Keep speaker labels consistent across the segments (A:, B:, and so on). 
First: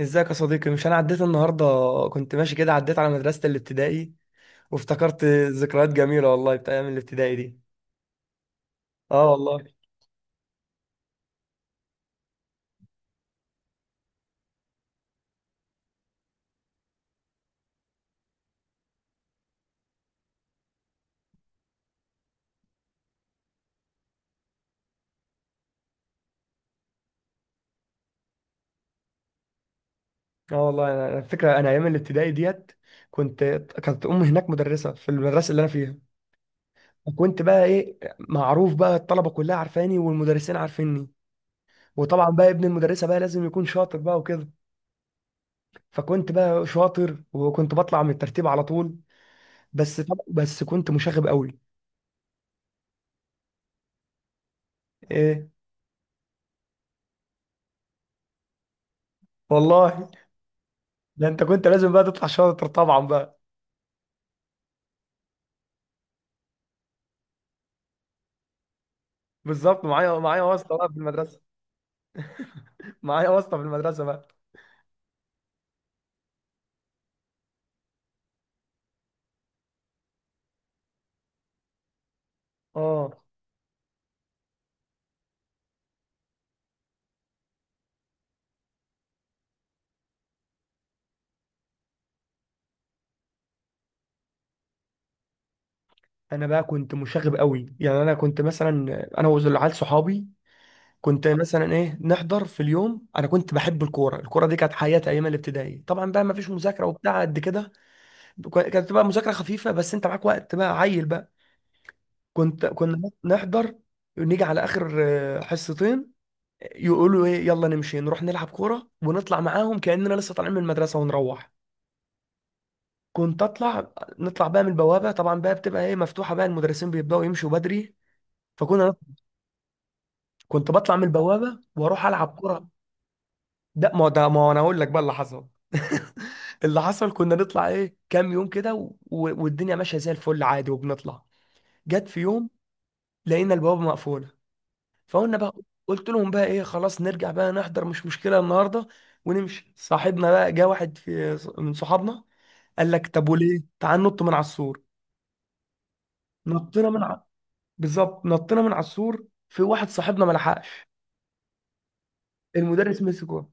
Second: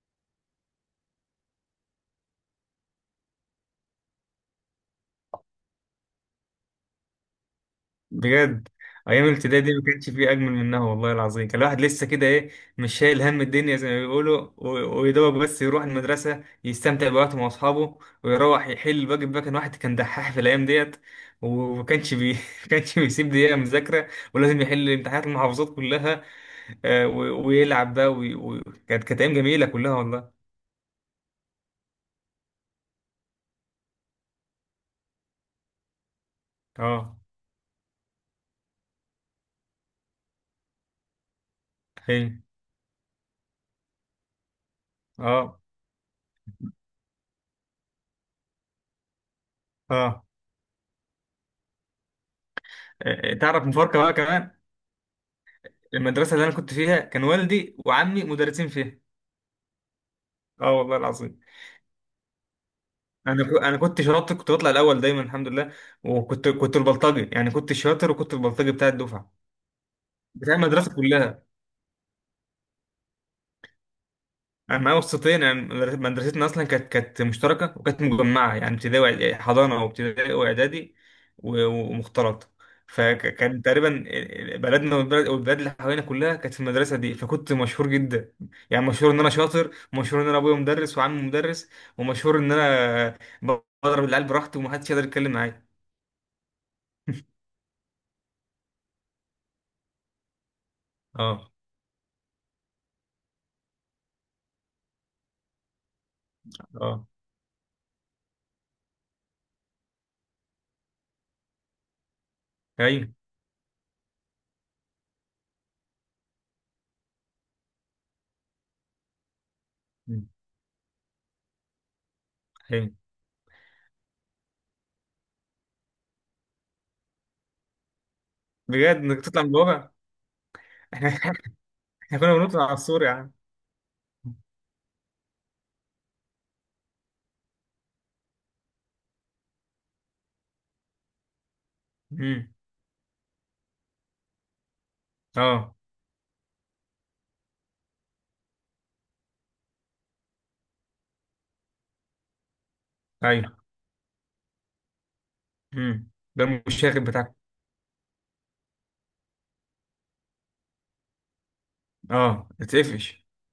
A: ازيك يا صديقي؟ مش انا عديت النهارده، كنت ماشي كده عديت على مدرسة الابتدائي وافتكرت. ذكريات جميلة والله بتاع ايام الابتدائي دي.
B: بجد. ايام
A: اه
B: الابتدائي
A: والله.
B: دي ما كانش فيه اجمل منها والله العظيم. كان الواحد لسه كده مش شايل هم الدنيا زي ما بيقولوا، ويدوب بس يروح المدرسه يستمتع بوقته مع اصحابه، ويروح يحل الواجب بقى. كان واحد كان دحاح في الايام ديت، وما كانش ما كانش بيسيب دقيقه مذاكره، ولازم يحل امتحانات المحافظات كلها. ويلعب بقى، كانت ايام جميله كلها والله.
A: اه والله انا الفكرة انا ايام الابتدائي ديت كنت. كانت امي هناك مدرسة في المدرسة اللي انا فيها.
B: اه.
A: وكنت بقى ايه معروف بقى، الطلبة كلها عارفاني والمدرسين عارفيني. وطبعا
B: حلو.
A: بقى ابن المدرسة بقى لازم يكون شاطر بقى وكده.
B: اه.
A: فكنت بقى شاطر وكنت بطلع من الترتيب على طول. بس طب
B: اه.
A: بس كنت مشاغب قوي.
B: تعرف مفارقه بقى كمان.
A: ايه
B: المدرسه اللي انا كنت فيها كان والدي وعمي مدرسين فيها.
A: والله،
B: اه والله
A: ده
B: العظيم.
A: انت كنت لازم بقى تطلع شاطر طبعا بقى.
B: انا كنت شاطر، كنت بطلع الاول دايما الحمد لله. وكنت البلطجي، يعني كنت الشاطر وكنت البلطجي بتاع الدفعه،
A: بالظبط، معايا
B: بتاع
A: واسطه بقى
B: المدرسه
A: في المدرسه،
B: كلها.
A: معايا واسطه في المدرسه بقى.
B: انا معايا وسطين، يعني مدرستنا اصلا كانت مشتركه، وكانت مجمعه، يعني ابتدائي حضانه وابتدائي واعدادي ومختلطه.
A: اه
B: فكان تقريبا بلدنا والبلد والبلاد اللي حوالينا كلها كانت في المدرسه دي، فكنت مشهور جدا. يعني مشهور ان انا شاطر، ومشهور ان انا ابويا مدرس وعمي مدرس، ومشهور ان انا بضرب العيال براحتي ومحدش يقدر يتكلم معايا.
A: انا بقى كنت مشاغب قوي، يعني انا كنت مثلا، انا والعيال صحابي، كنت
B: اه.
A: مثلا ايه نحضر في اليوم. انا كنت بحب الكوره، الكوره دي كانت حياتي ايام الابتدائي، طبعا بقى ما فيش مذاكره
B: اه.
A: وبتاع قد كده. كانت بقى مذاكره خفيفه بس انت معاك وقت بقى عيل بقى. كنت
B: ايوه.
A: كنا نحضر، نيجي على اخر حصتين، يقولوا ايه يلا نمشي نروح نلعب كوره ونطلع معاهم كاننا
B: مم.
A: لسه طالعين من المدرسه ونروح.
B: ايوه.
A: كنت اطلع، نطلع بقى من البوابه طبعا بقى، بتبقى ايه مفتوحه بقى، المدرسين بيبداوا يمشوا بدري. فكنا،
B: بجد انك تطلع من الواقع.
A: كنت بطلع من
B: احنا احنا
A: البوابه واروح
B: كنا
A: العب
B: بنطلع
A: كره.
B: على السور يا عم.
A: ده ما هو انا اقول لك بقى اللي حصل. اللي حصل كنا نطلع ايه كام يوم كده و... والدنيا ماشيه زي الفل عادي وبنطلع. جت في
B: امم.
A: يوم لقينا البوابه مقفوله، فقلنا بقى،
B: اه.
A: قلت لهم بقى ايه خلاص نرجع بقى نحضر مش مشكله النهارده ونمشي. صاحبنا بقى جه واحد في من صحابنا قال لك طب
B: ايوه.
A: وليه، تعال نط من على السور.
B: امم. ده
A: نطينا من
B: المشاغب
A: على،
B: بتاعك.
A: بالظبط نطينا من على السور، في واحد صاحبنا ما لحقش.
B: اه،
A: المدرس
B: اتقفش.
A: مسكه،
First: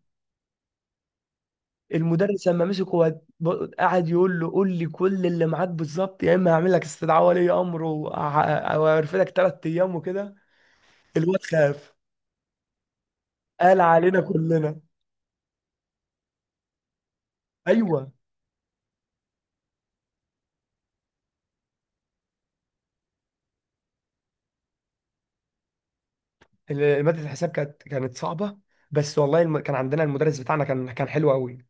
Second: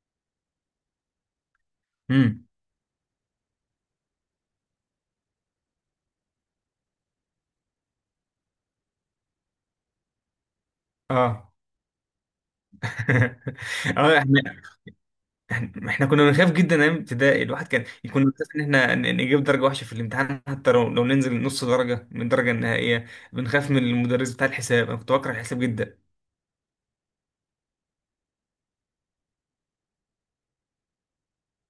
B: امم.
A: المدرس لما مسكه هو، قعد يقول له قول لي كل اللي معاك بالظبط، يا اما هعمل لك استدعاء ولي امر وهرفدك ثلاث ايام وكده. الواد
B: اه.
A: خاف قال
B: اه.
A: علينا
B: احنا.
A: كلنا.
B: إحنا كنا بنخاف جدا ايام ابتدائي. الواحد كان
A: ايوه،
B: يكون بيخاف ان احنا نجيب درجه وحشه في الامتحان، حتى لو ننزل نص درجه من الدرجه النهائيه. بنخاف من المدرس بتاع الحساب، انا كنت بكره الحساب جدا.
A: ماده الحساب كانت صعبه، بس والله الم... كان عندنا المدرس بتاعنا كان حلو قوي،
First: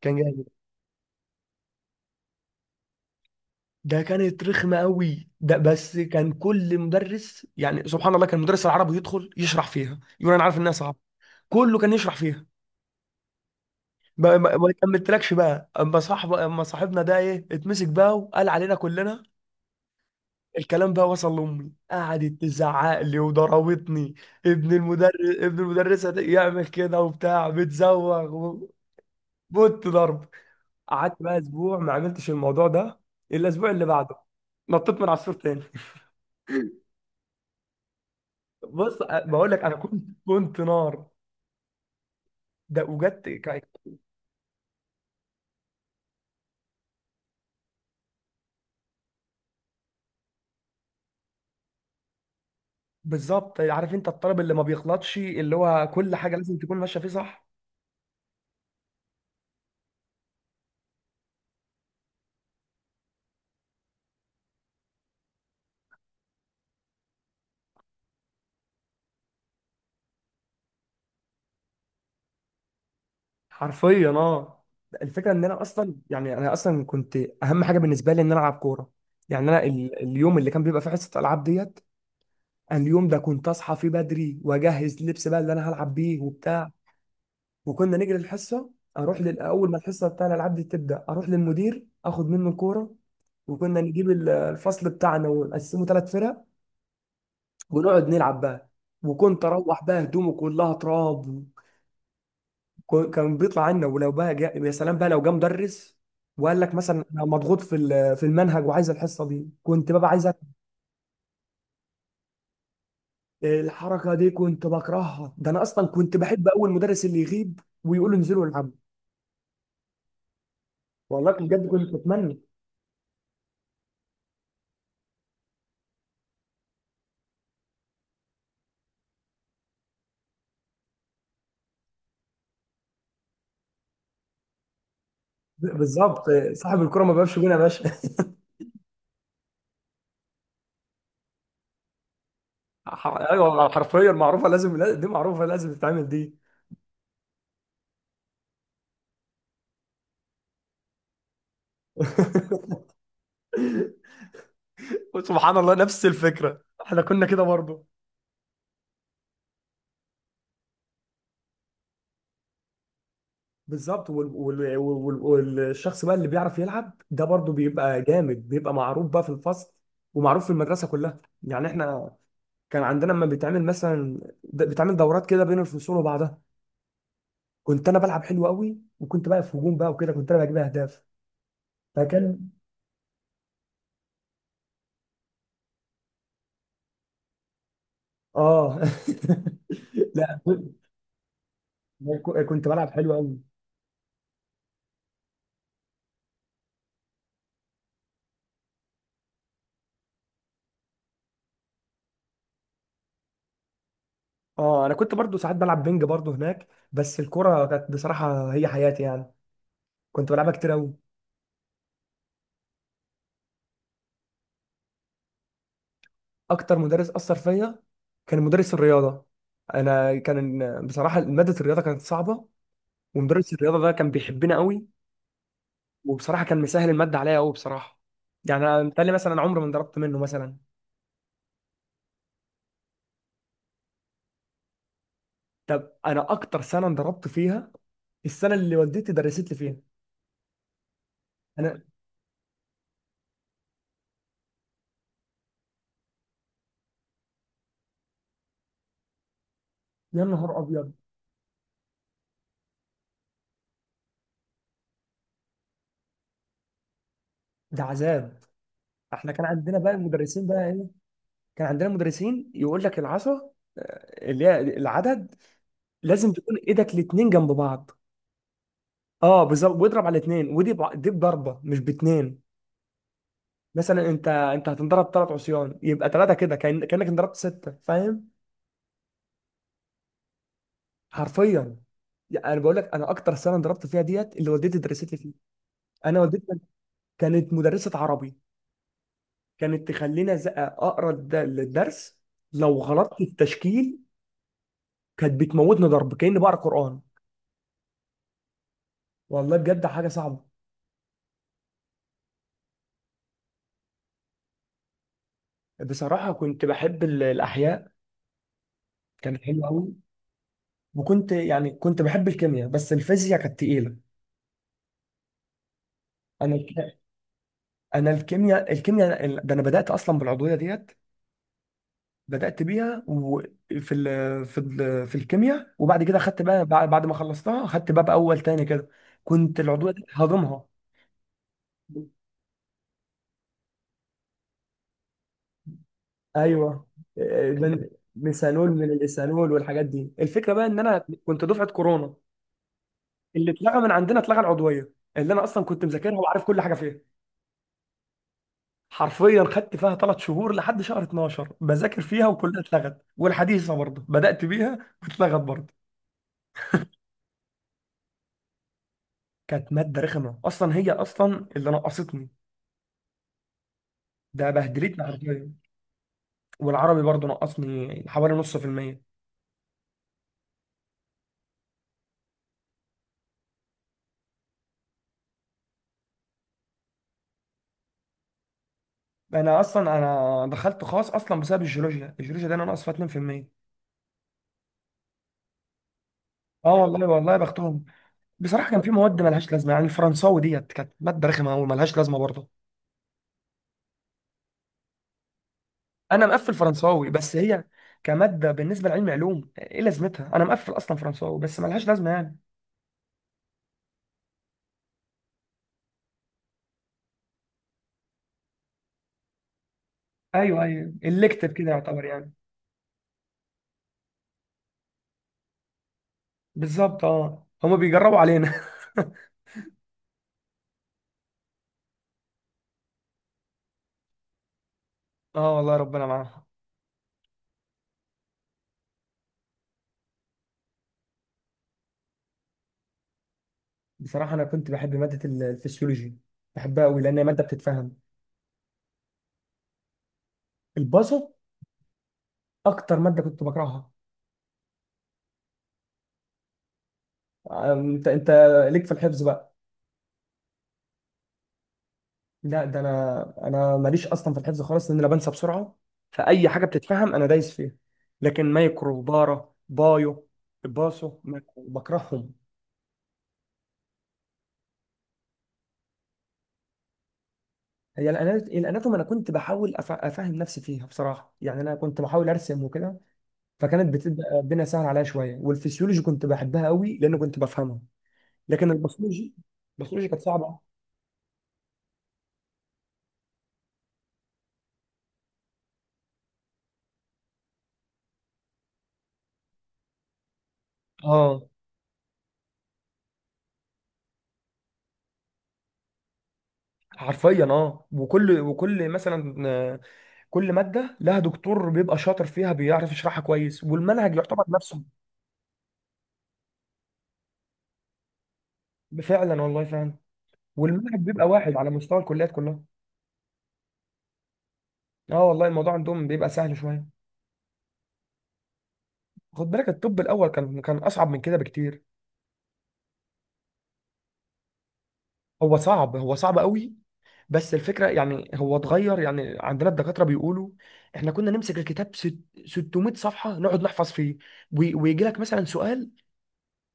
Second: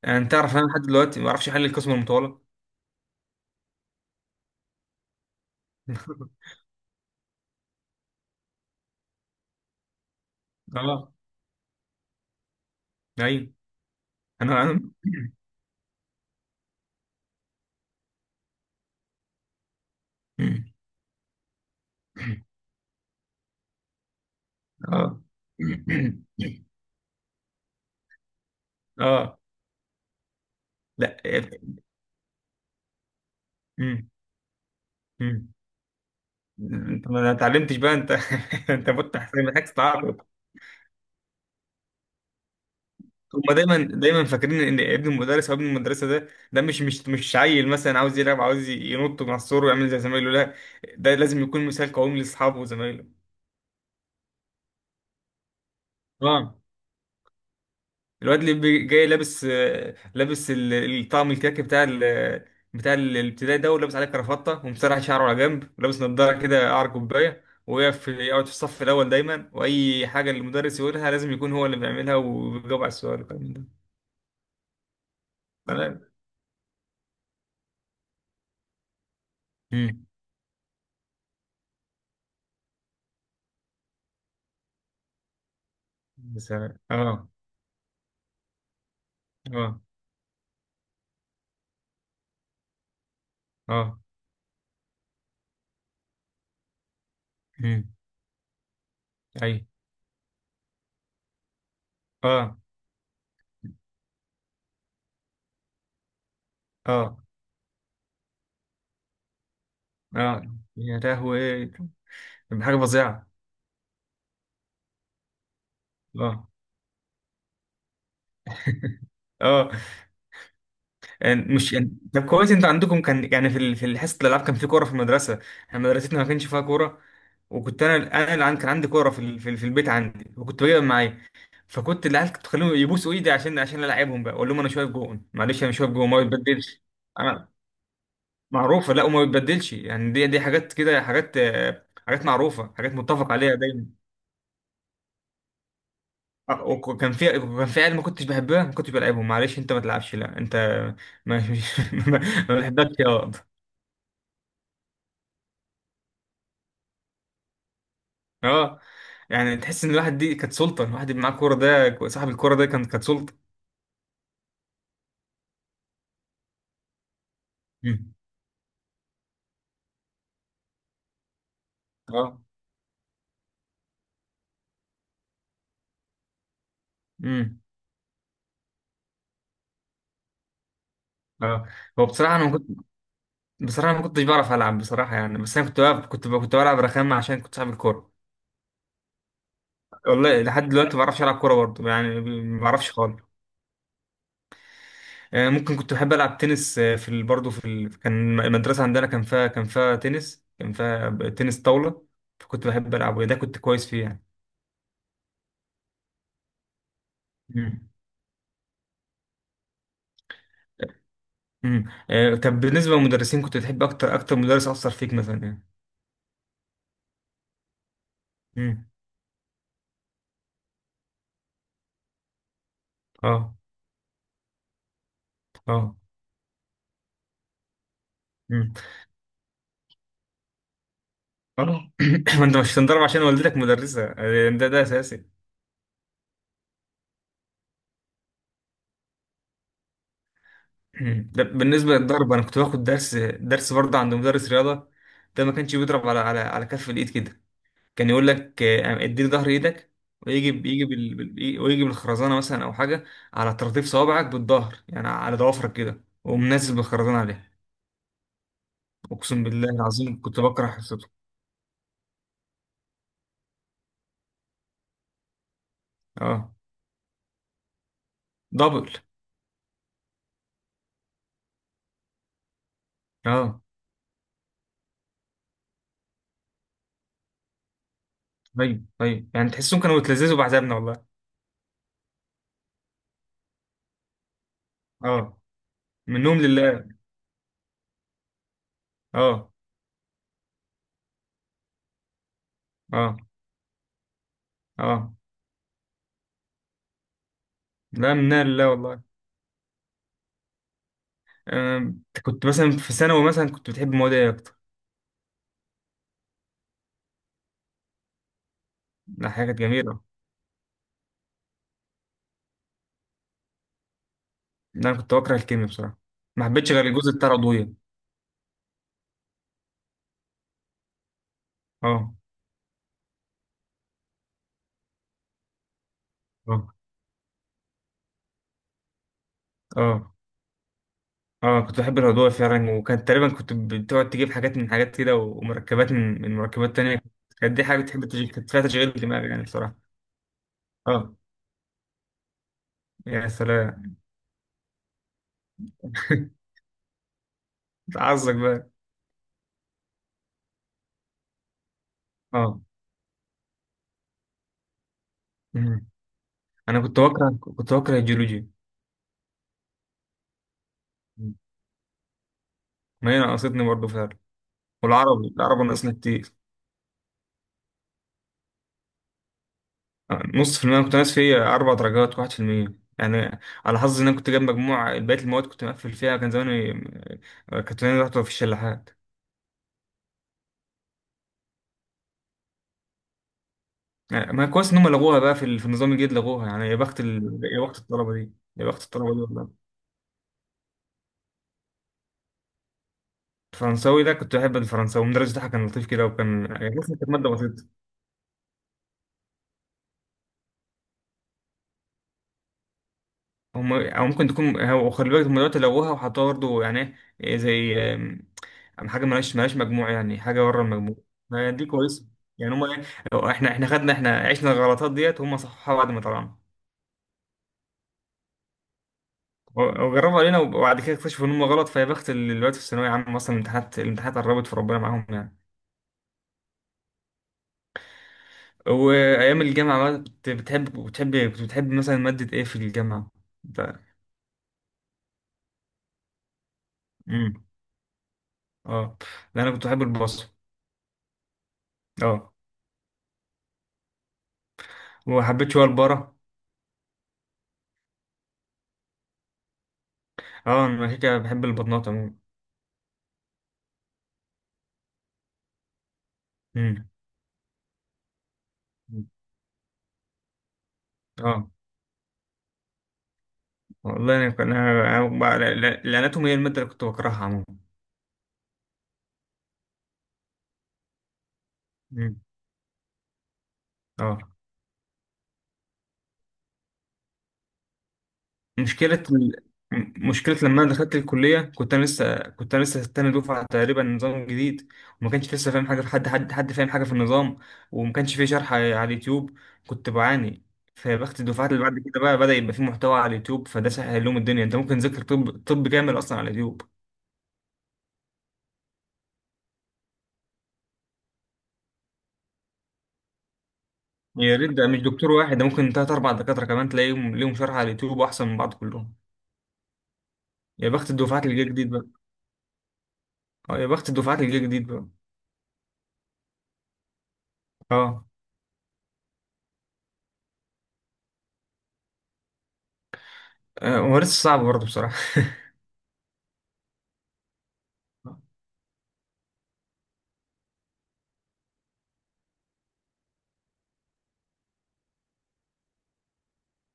A: كان
B: انت
A: جامد.
B: تعرف انا لحد دلوقتي ما بعرفش احل القسمه المطوله.
A: ده كانت رخمة قوي ده، بس كان كل مدرس يعني سبحان الله، كان مدرس العربي يدخل يشرح فيها يقول انا عارف انها صعبة.
B: اه.
A: كله كان يشرح فيها.
B: ايوه.
A: ما ما-
B: انا
A: ما
B: انا
A: كملتلكش بقى، اما صاحبنا ده ايه اتمسك بقى وقال علينا كلنا. الكلام بقى وصل لامي قعدت تزعق لي وضربتني. ابن
B: اه.
A: المدرس، ابن المدرسه ده يعمل كده وبتاع بتزوغ
B: اه.
A: بوت ضرب. قعدت
B: لا.
A: بقى اسبوع ما عملتش الموضوع ده، الا الاسبوع اللي
B: مم.
A: بعده نطيت من عصفور
B: مم.
A: تاني.
B: انت ما اتعلمتش بقى انت. انت
A: بص
B: مت حسين
A: بقول لك
B: محتاج
A: انا كنت
B: تتعاقب.
A: كنت نار. ده وجدت
B: هما دايما دايما فاكرين ان ابن المدرس او ابن المدرسه، ده مش مش مش عيل مثلا عاوز يلعب، عاوز ينط من على السور ويعمل زي زمايله. لا، ده لازم يكون مثال قومي لاصحابه وزمايله.
A: بالظبط، عارف انت الطالب اللي ما بيغلطش، اللي هو كل حاجه
B: اه.
A: لازم تكون ماشيه فيه صح.
B: الواد اللي جاي لابس، لابس الطقم الكاكي الابتدائي ده، ولابس عليه كرافطه، ومسرح شعره على جنب، ولابس نضاره كده قعر كوبايه، ويقف يقعد في الصف الاول دايما، واي حاجه المدرس يقولها لازم يكون هو اللي بيعملها، وبيجاوب على السؤال والكلام من ده.
A: حرفيا اه. الفكره ان انا اصلا
B: سلام.
A: يعني انا اصلا كنت اهم حاجه بالنسبه لي ان انا العب كوره. يعني انا
B: امم.
A: اليوم اللي كان بيبقى فيه حصه العاب ديت، أنا اليوم ده كنت اصحى فيه بدري واجهز لبس بقى اللي انا هلعب بيه وبتاع.
B: سلام. اه.
A: وكنا نجري الحصه، اروح اول ما
B: اه.
A: الحصه بتاع الالعاب دي تبدا اروح للمدير اخد منه الكوره. وكنا
B: اه.
A: نجيب الفصل بتاعنا ونقسمه ثلاث فرق
B: امم.
A: ونقعد نلعب بقى. وكنت
B: اي.
A: اروح بقى هدومه كلها تراب.
B: اه.
A: كان بيطلع عنا، ولو بقى جا... يا سلام بقى لو جه مدرس وقال لك مثلا
B: اه.
A: انا مضغوط في في المنهج وعايز الحصه دي، كنت بقى عايز
B: اه. يا لهوي، حاجه فظيعه.
A: الحركه دي كنت بكرهها. ده انا اصلا كنت بحب
B: اه.
A: اول مدرس اللي يغيب ويقول له انزلوا العبوا.
B: اه.
A: والله كنت
B: يعني
A: بجد
B: مش
A: كنت
B: طب
A: بتمنى.
B: كويس انتوا عندكم كان، يعني في حصه الالعاب كان في كوره في المدرسه. احنا مدرستنا ما كانش فيها كوره. وكنت انا، اللي كان عندي كوره في البيت عندي، وكنت بجيبها معايا. فكنت العيال كنت بخليهم يبوسوا ايدي عشان العبهم بقى. اقول لهم انا شايف جون، معلش انا شايف جون، ما
A: بالظبط، صاحب
B: بتبدلش.
A: الكرة ما بيبقاش
B: انا
A: جون يا باشا.
B: معروفه، لا، وما بتبدلش. يعني دي حاجات كده، حاجات حاجات معروفه، حاجات
A: ح-
B: متفق عليها
A: ايوه
B: دايما.
A: حرفيا معروفه لازم دي معروفه لازم تتعمل دي.
B: وكان في، كان في عيال ما كنتش بحبها ما كنتش بلعبهم. معلش انت ما تلعبش، لا انت ما ما ما بحبكش يا.
A: سبحان الله نفس الفكره، احنا كنا كده برضه.
B: اه، يعني تحس ان الواحد دي كانت سلطه، الواحد اللي معاه كوره ده، صاحب الكوره ده كانت سلطه.
A: بالظبط، والشخص بقى اللي بيعرف يلعب ده برضه بيبقى
B: مم.
A: جامد، بيبقى معروف بقى في الفصل ومعروف في المدرسه كلها. يعني احنا
B: اه.
A: كان عندنا لما بيتعمل مثلا بيتعمل دورات كده بين الفصول وبعضها،
B: امم.
A: كنت انا بلعب حلو قوي، وكنت بقى في هجوم بقى وكده كنت انا بجيب اهداف.
B: اه. هو بصراحه انا
A: فكان
B: ما كنت، بصراحه أنا ما كنتش بعرف العب، بصراحه يعني. بس انا كنت بلعب رخامه عشان كنت صاحب الكوره.
A: اه. لا
B: والله لحد
A: كنت،
B: دلوقتي ما بعرفش العب كوره برضه، يعني ما
A: كنت بلعب
B: بعرفش
A: حلو
B: خالص.
A: قوي.
B: ممكن كنت بحب العب تنس. آه، في ال... برضه في ال... كان المدرسه عندنا كان فيها تنس، كان فيها تنس طاوله. فكنت بحب العبه ده، كنت كويس فيه
A: اه انا كنت برضه ساعات بلعب بينج برضه هناك، بس الكره
B: يعني.
A: كانت بصراحه هي حياتي يعني، كنت بلعبها كتير قوي.
B: امم. آه، طب بالنسبة للمدرسين، كنت بتحب أكتر مدرس أثر فيك مثلا يعني.
A: اكتر مدرس اثر فيا كان مدرس
B: امم.
A: الرياضه. انا كان، بصراحه ماده الرياضه كانت صعبه، ومدرس
B: اه.
A: الرياضه ده كان بيحبنا قوي،
B: اه.
A: وبصراحه كان مسهل الماده عليا قوي بصراحه. يعني
B: امم.
A: انا متهيألي مثلا عمري ما انضربت منه مثلا.
B: اه. ما أنت مش هتنضرب عشان والدتك مدرسة، ده أساسي.
A: طب انا اكتر سنه انضربت فيها السنه اللي والدتي درست لي فيها.
B: أمم. ده
A: انا
B: بالنسبة للضرب، أنا كنت باخد درس، برضه عند مدرس رياضة. ده ما كانش بيضرب على كف الإيد كده. كان يقول لك، اديني ظهر إيدك.
A: يا
B: ويجي
A: نهار ابيض،
B: ويجي بالخرزانة مثلا أو حاجة على طراطيف صوابعك بالظهر، يعني على ضوافرك كده، ومنزل بالخرزانة عليها.
A: ده عذاب. احنا
B: أقسم
A: كان
B: بالله
A: عندنا بقى
B: العظيم كنت
A: المدرسين بقى
B: بكره
A: ايه،
B: حصته.
A: كان عندنا مدرسين يقول لك العصا اللي هي العدد، لازم
B: اه.
A: تكون ايدك الاتنين جنب بعض.
B: دبل.
A: اه بالظبط، واضرب على اتنين، ودي دي بضربه مش باتنين.
B: اه.
A: مثلا انت هتنضرب ثلاث عصيان يبقى ثلاثه كده، كأن... كانك انضربت سته، فاهم؟
B: ايوه. ايوه، يعني تحسهم كانوا يتلذذوا بعذابنا والله.
A: حرفيا، يعني انا بقول لك انا اكتر سنه انضربت فيها ديت اللي والدتي درست لي فيها.
B: اه.
A: انا
B: منهم
A: والدتي
B: لله.
A: كانت مدرسه عربي،
B: اه.
A: كانت تخلينا اقرا الدرس، لو غلطت
B: اه.
A: في التشكيل
B: اه.
A: كانت بتموتني ضرب كاني بقرا قران.
B: لا، منا لله والله.
A: والله بجد حاجه صعبه.
B: كنت مثلا في ثانوي، مثلا كنت بتحب المواد ايه اكتر؟
A: بصراحه كنت بحب الاحياء،
B: لا،
A: كانت
B: حاجه كانت
A: حلوه قوي،
B: جميله.
A: وكنت يعني كنت بحب الكيمياء بس الفيزياء كانت تقيله.
B: لا، انا كنت بكره الكيمياء بصراحه، ما
A: انا
B: حبيتش غير
A: الك-
B: الجزء بتاع العضويه.
A: انا الكيمياء، الكيمياء ده انا بدات اصلا بالعضويه ديت،
B: اه.
A: بدأت بيها وفي ال في ال في الكيمياء، وبعد كده خدت بقى
B: اه.
A: بعد ما خلصتها خدت باب أول تاني كده. كنت العضوية دي
B: اه.
A: هضمها.
B: اه، كنت بحب العضويه فعلا، وكانت تقريبا كنت بتقعد تجيب حاجات من حاجات كده، ومركبات من مركبات
A: ايوه
B: تانية.
A: آه،
B: كانت دي حاجه
A: من
B: بتحب تشغيل، كانت فيها
A: ميثانول من
B: تشغيل دماغ يعني
A: الايثانول
B: بصراحه.
A: والحاجات دي. الفكرة بقى إن أنا
B: اه.
A: كنت دفعة كورونا،
B: يا
A: اللي اتلغى من
B: سلام.
A: عندنا اتلغى العضوية اللي أنا أصلا كنت مذاكرها وعارف كل حاجة فيها.
B: تعزك بقى.
A: حرفيا خدت فيها ثلاث شهور لحد شهر 12 بذاكر فيها
B: اه.
A: وكلها اتلغت، والحديثة برضه بدأت بيها واتلغت برضه.
B: مم. انا كنت بكره الجيولوجي.
A: كانت مادة رخمة أصلا هي
B: مم.
A: أصلا اللي نقصتني،
B: ما هي نقصتني برضه فعلا.
A: ده بهدلتني
B: والعربي،
A: حرفيا.
B: ناقصني كتير.
A: والعربي برضو نقصني حوالي 50%.
B: نص في المية كنت ناقص فيه، أربع درجات، 1% يعني. على حظي إن أنا كنت جايب مجموع بقية المواد كنت مقفل فيها. كان زماني كنت زماني رحت في الشلاحات.
A: انا اصلا انا دخلت خاص اصلا بسبب الجيولوجيا، الجيولوجيا ده انا ناقص فيها 2%.
B: يعني ما كويس إن هم لغوها بقى، في النظام الجديد لغوها يعني.
A: اه
B: يا بخت
A: والله والله يا
B: يا بخت
A: بختهم.
B: الطلبة دي. يا
A: بصراحة كان
B: بخت
A: في
B: الطلبة دي
A: مواد
B: والله.
A: ملهاش لازمة، يعني الفرنساوي ديت كانت مادة رخمة أوي ملهاش لازمة برضه.
B: الفرنساوي ده، كنت بحب الفرنساوي، المدرس بتاعها كان لطيف كده،
A: انا
B: وكان
A: مقفل
B: يعني
A: فرنساوي
B: كانت مادة
A: بس هي
B: بسيطة.
A: كمادة بالنسبة لعلم علوم ايه لازمتها، انا مقفل اصلا فرنساوي بس ملهاش لازمة يعني.
B: هم، او ممكن تكون، هو خلي بالك هم دلوقتي لغوها وحطوها برضه، يعني زي حاجه مالهاش مجموع، يعني حاجه بره
A: ايوه ايوه
B: المجموع. ما
A: الكتف
B: دي
A: كده يعتبر
B: كويسه.
A: يعني.
B: يعني هم احنا عشنا الغلطات ديت، هم صححوها بعد ما طلعنا.
A: بالظبط اه، هما بيجربوا علينا.
B: وجربوا علينا، وبعد كده اكتشفوا ان هم غلط. فيا بخت اللي دلوقتي في الثانويه عامه مثلا، الامتحانات، قربت، في ربنا معاهم يعني.
A: اه والله ربنا معاهم.
B: وايام الجامعه بقى، كنت بتحب، بتحب كنت بتحب مثلا ماده ايه في الجامعه؟ انت.
A: بصراحة أنا كنت بحب مادة الفسيولوجي، بحبها أوي لأن هي مادة
B: امم.
A: بتتفهم.
B: اه. لا، انا كنت بحب البصر.
A: الباصو
B: اه.
A: أكتر مادة كنت بكرهها.
B: وحبيت شويه البره.
A: أنت ليك في الحفظ بقى.
B: اه، انا كده كده بحب البطنات عموما.
A: لا ده أنا ماليش أصلا في الحفظ خالص، لأن أنا بنسى بسرعة، فأي حاجة
B: امم.
A: بتتفهم أنا دايس فيها. لكن مايكرو بارا بايو باصو
B: اه
A: بكرههم.
B: والله انا كان- انا أنا بقى- لا- لا- الاناتومي هي الماده اللي كنت بكرهها عموما.
A: هي الأناتوم، أنا كنت بحاول أفهم نفسي فيها بصراحة، يعني أنا كنت
B: امم.
A: بحاول أرسم وكده، فكانت
B: اه.
A: بتبقى الدنيا سهلة عليا شوية. والفسيولوجي كنت بحبها أوي لأن كنت بفهمها، لكن
B: مشكله
A: الباثولوجي، الباثولوجي كانت
B: مشكله
A: صعبه.
B: لما انا دخلت الكليه، كنت انا لسه تاني دفعه تقريبا، نظام جديد. وما كانش لسه فاهم حاجه، في حد فاهم حاجه في النظام. وما كانش فيه شرح على اليوتيوب، كنت بعاني. فبخت
A: اه
B: الدفعات اللي بعد كده بقى بدأ يبقى فيه محتوى على اليوتيوب، فده سهل لهم الدنيا. انت ممكن تذاكر طب، كامل اصلا على اليوتيوب.
A: حرفيا اه، وكل مثلا كل ماده لها دكتور بيبقى شاطر فيها بيعرف يشرحها كويس، والمنهج
B: يا
A: يعتبر
B: ريت، ده مش
A: نفسه.
B: دكتور واحد، ده ممكن تلات أربع دكاترة كمان تلاقيهم ليهم شرح على اليوتيوب، أحسن من بعض كلهم.
A: فعلا والله فعلا،
B: يا بخت
A: والمنهج
B: الدفعات
A: بيبقى
B: اللي جه
A: واحد على
B: جديد بقى.
A: مستوى الكليات كلها.
B: اه، يا بخت الدفعات اللي جه جديد بقى.
A: اه والله الموضوع عندهم بيبقى سهل شويه.
B: اه.
A: خد بالك الطب الاول كان اصعب من كده بكتير.
B: هو لسه صعب برضه بصراحة.
A: هو صعب، هو صعب قوي، بس الفكره يعني هو اتغير، يعني عندنا الدكاتره بيقولوا احنا كنا نمسك الكتاب 600 صفحه نقعد نحفظ فيه، ويجي لك مثلا سؤال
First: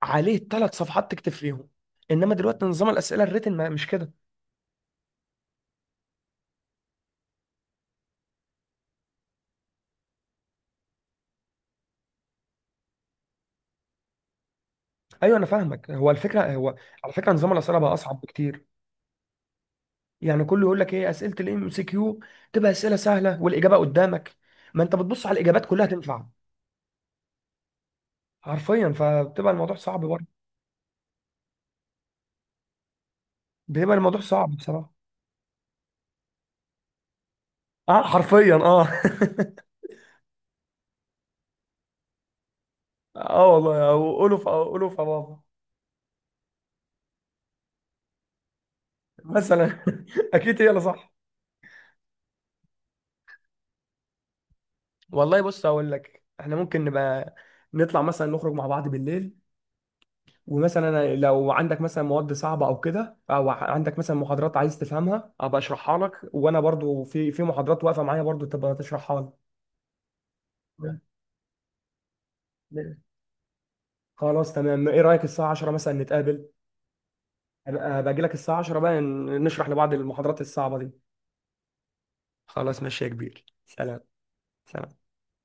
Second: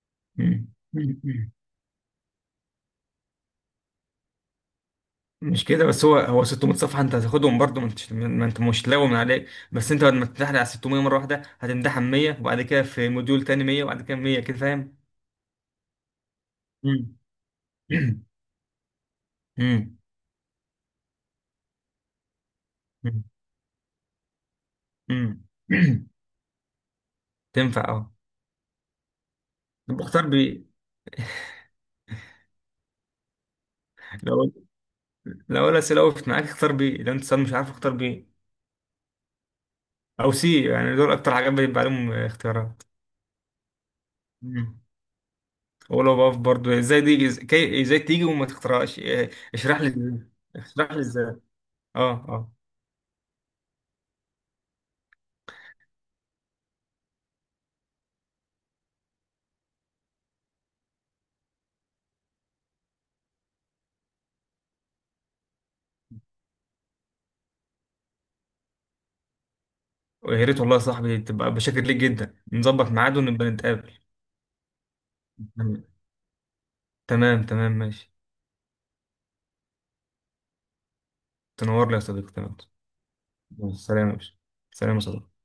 A: عليه
B: مم.
A: ثلاث صفحات تكتب
B: مم.
A: فيهم. انما دلوقتي نظام الاسئله الريتن مش كده.
B: مش كده، بس هو 600 صفحة أنت هتاخدهم برضه، ما أنت مش لاوي من عليك. بس أنت بعد ما تمتحن على 600 مرة واحدة، هتمتحن 100، وبعد كده في موديول تاني 100، وبعد كده 100 كده، فاهم؟
A: ايوه انا فاهمك، هو الفكره هو، على
B: مم.
A: فكره نظام الاسئله بقى اصعب بكتير.
B: مم.
A: يعني كله يقول لك ايه اسئله الام سي كيو تبقى اسئله
B: مم.
A: سهله والاجابه قدامك، ما انت بتبص على
B: مم.
A: الاجابات كلها تنفع.
B: تنفع اه.
A: حرفيا فبتبقى الموضوع صعب برضه،
B: بختار بيه.
A: بيبقى الموضوع صعب بصراحه.
B: لو الأسئلة وقفت معاك، اختار بي. لو أنت صاد مش عارف، اختار
A: اه
B: بي
A: حرفيا اه.
B: أو سي، يعني دول أكتر حاجات بيبقى عليهم اختيارات.
A: اه والله، او قولوا في أو
B: مم.
A: قولوا في بابا
B: ولو بقف برضه، إزاي دي إزاي تيجي وما تختارهاش؟ اشرح
A: مثلا.
B: لي إزاي.
A: اكيد هي اللي
B: اشرح لي
A: صح.
B: إزاي. أه. أه.
A: والله بص هقول لك، احنا ممكن نبقى نطلع مثلا نخرج مع بعض بالليل، ومثلا أنا لو عندك مثلا مواد صعبه او كده، او عندك مثلا محاضرات عايز تفهمها ابقى اشرحها لك، وانا برضو في محاضرات واقفه معايا برضو تبقى تشرحها لي.
B: ويا ريت والله يا صاحبي، تبقى بشكر ليك جدا، نظبط
A: تمام.
B: ميعاد ونبقى نتقابل.
A: خلاص تمام، ايه رايك الساعه 10
B: تمام.
A: مثلا نتقابل؟
B: تمام. تمام،
A: ابقى
B: ماشي.
A: باجي لك الساعه 10 بقى نشرح لبعض المحاضرات الصعبه دي.
B: تنور لي يا صديقي، تمام.
A: خلاص ماشي يا كبير، سلام.
B: سلام يا باشا. سلام
A: سلام.
B: يا صديقي.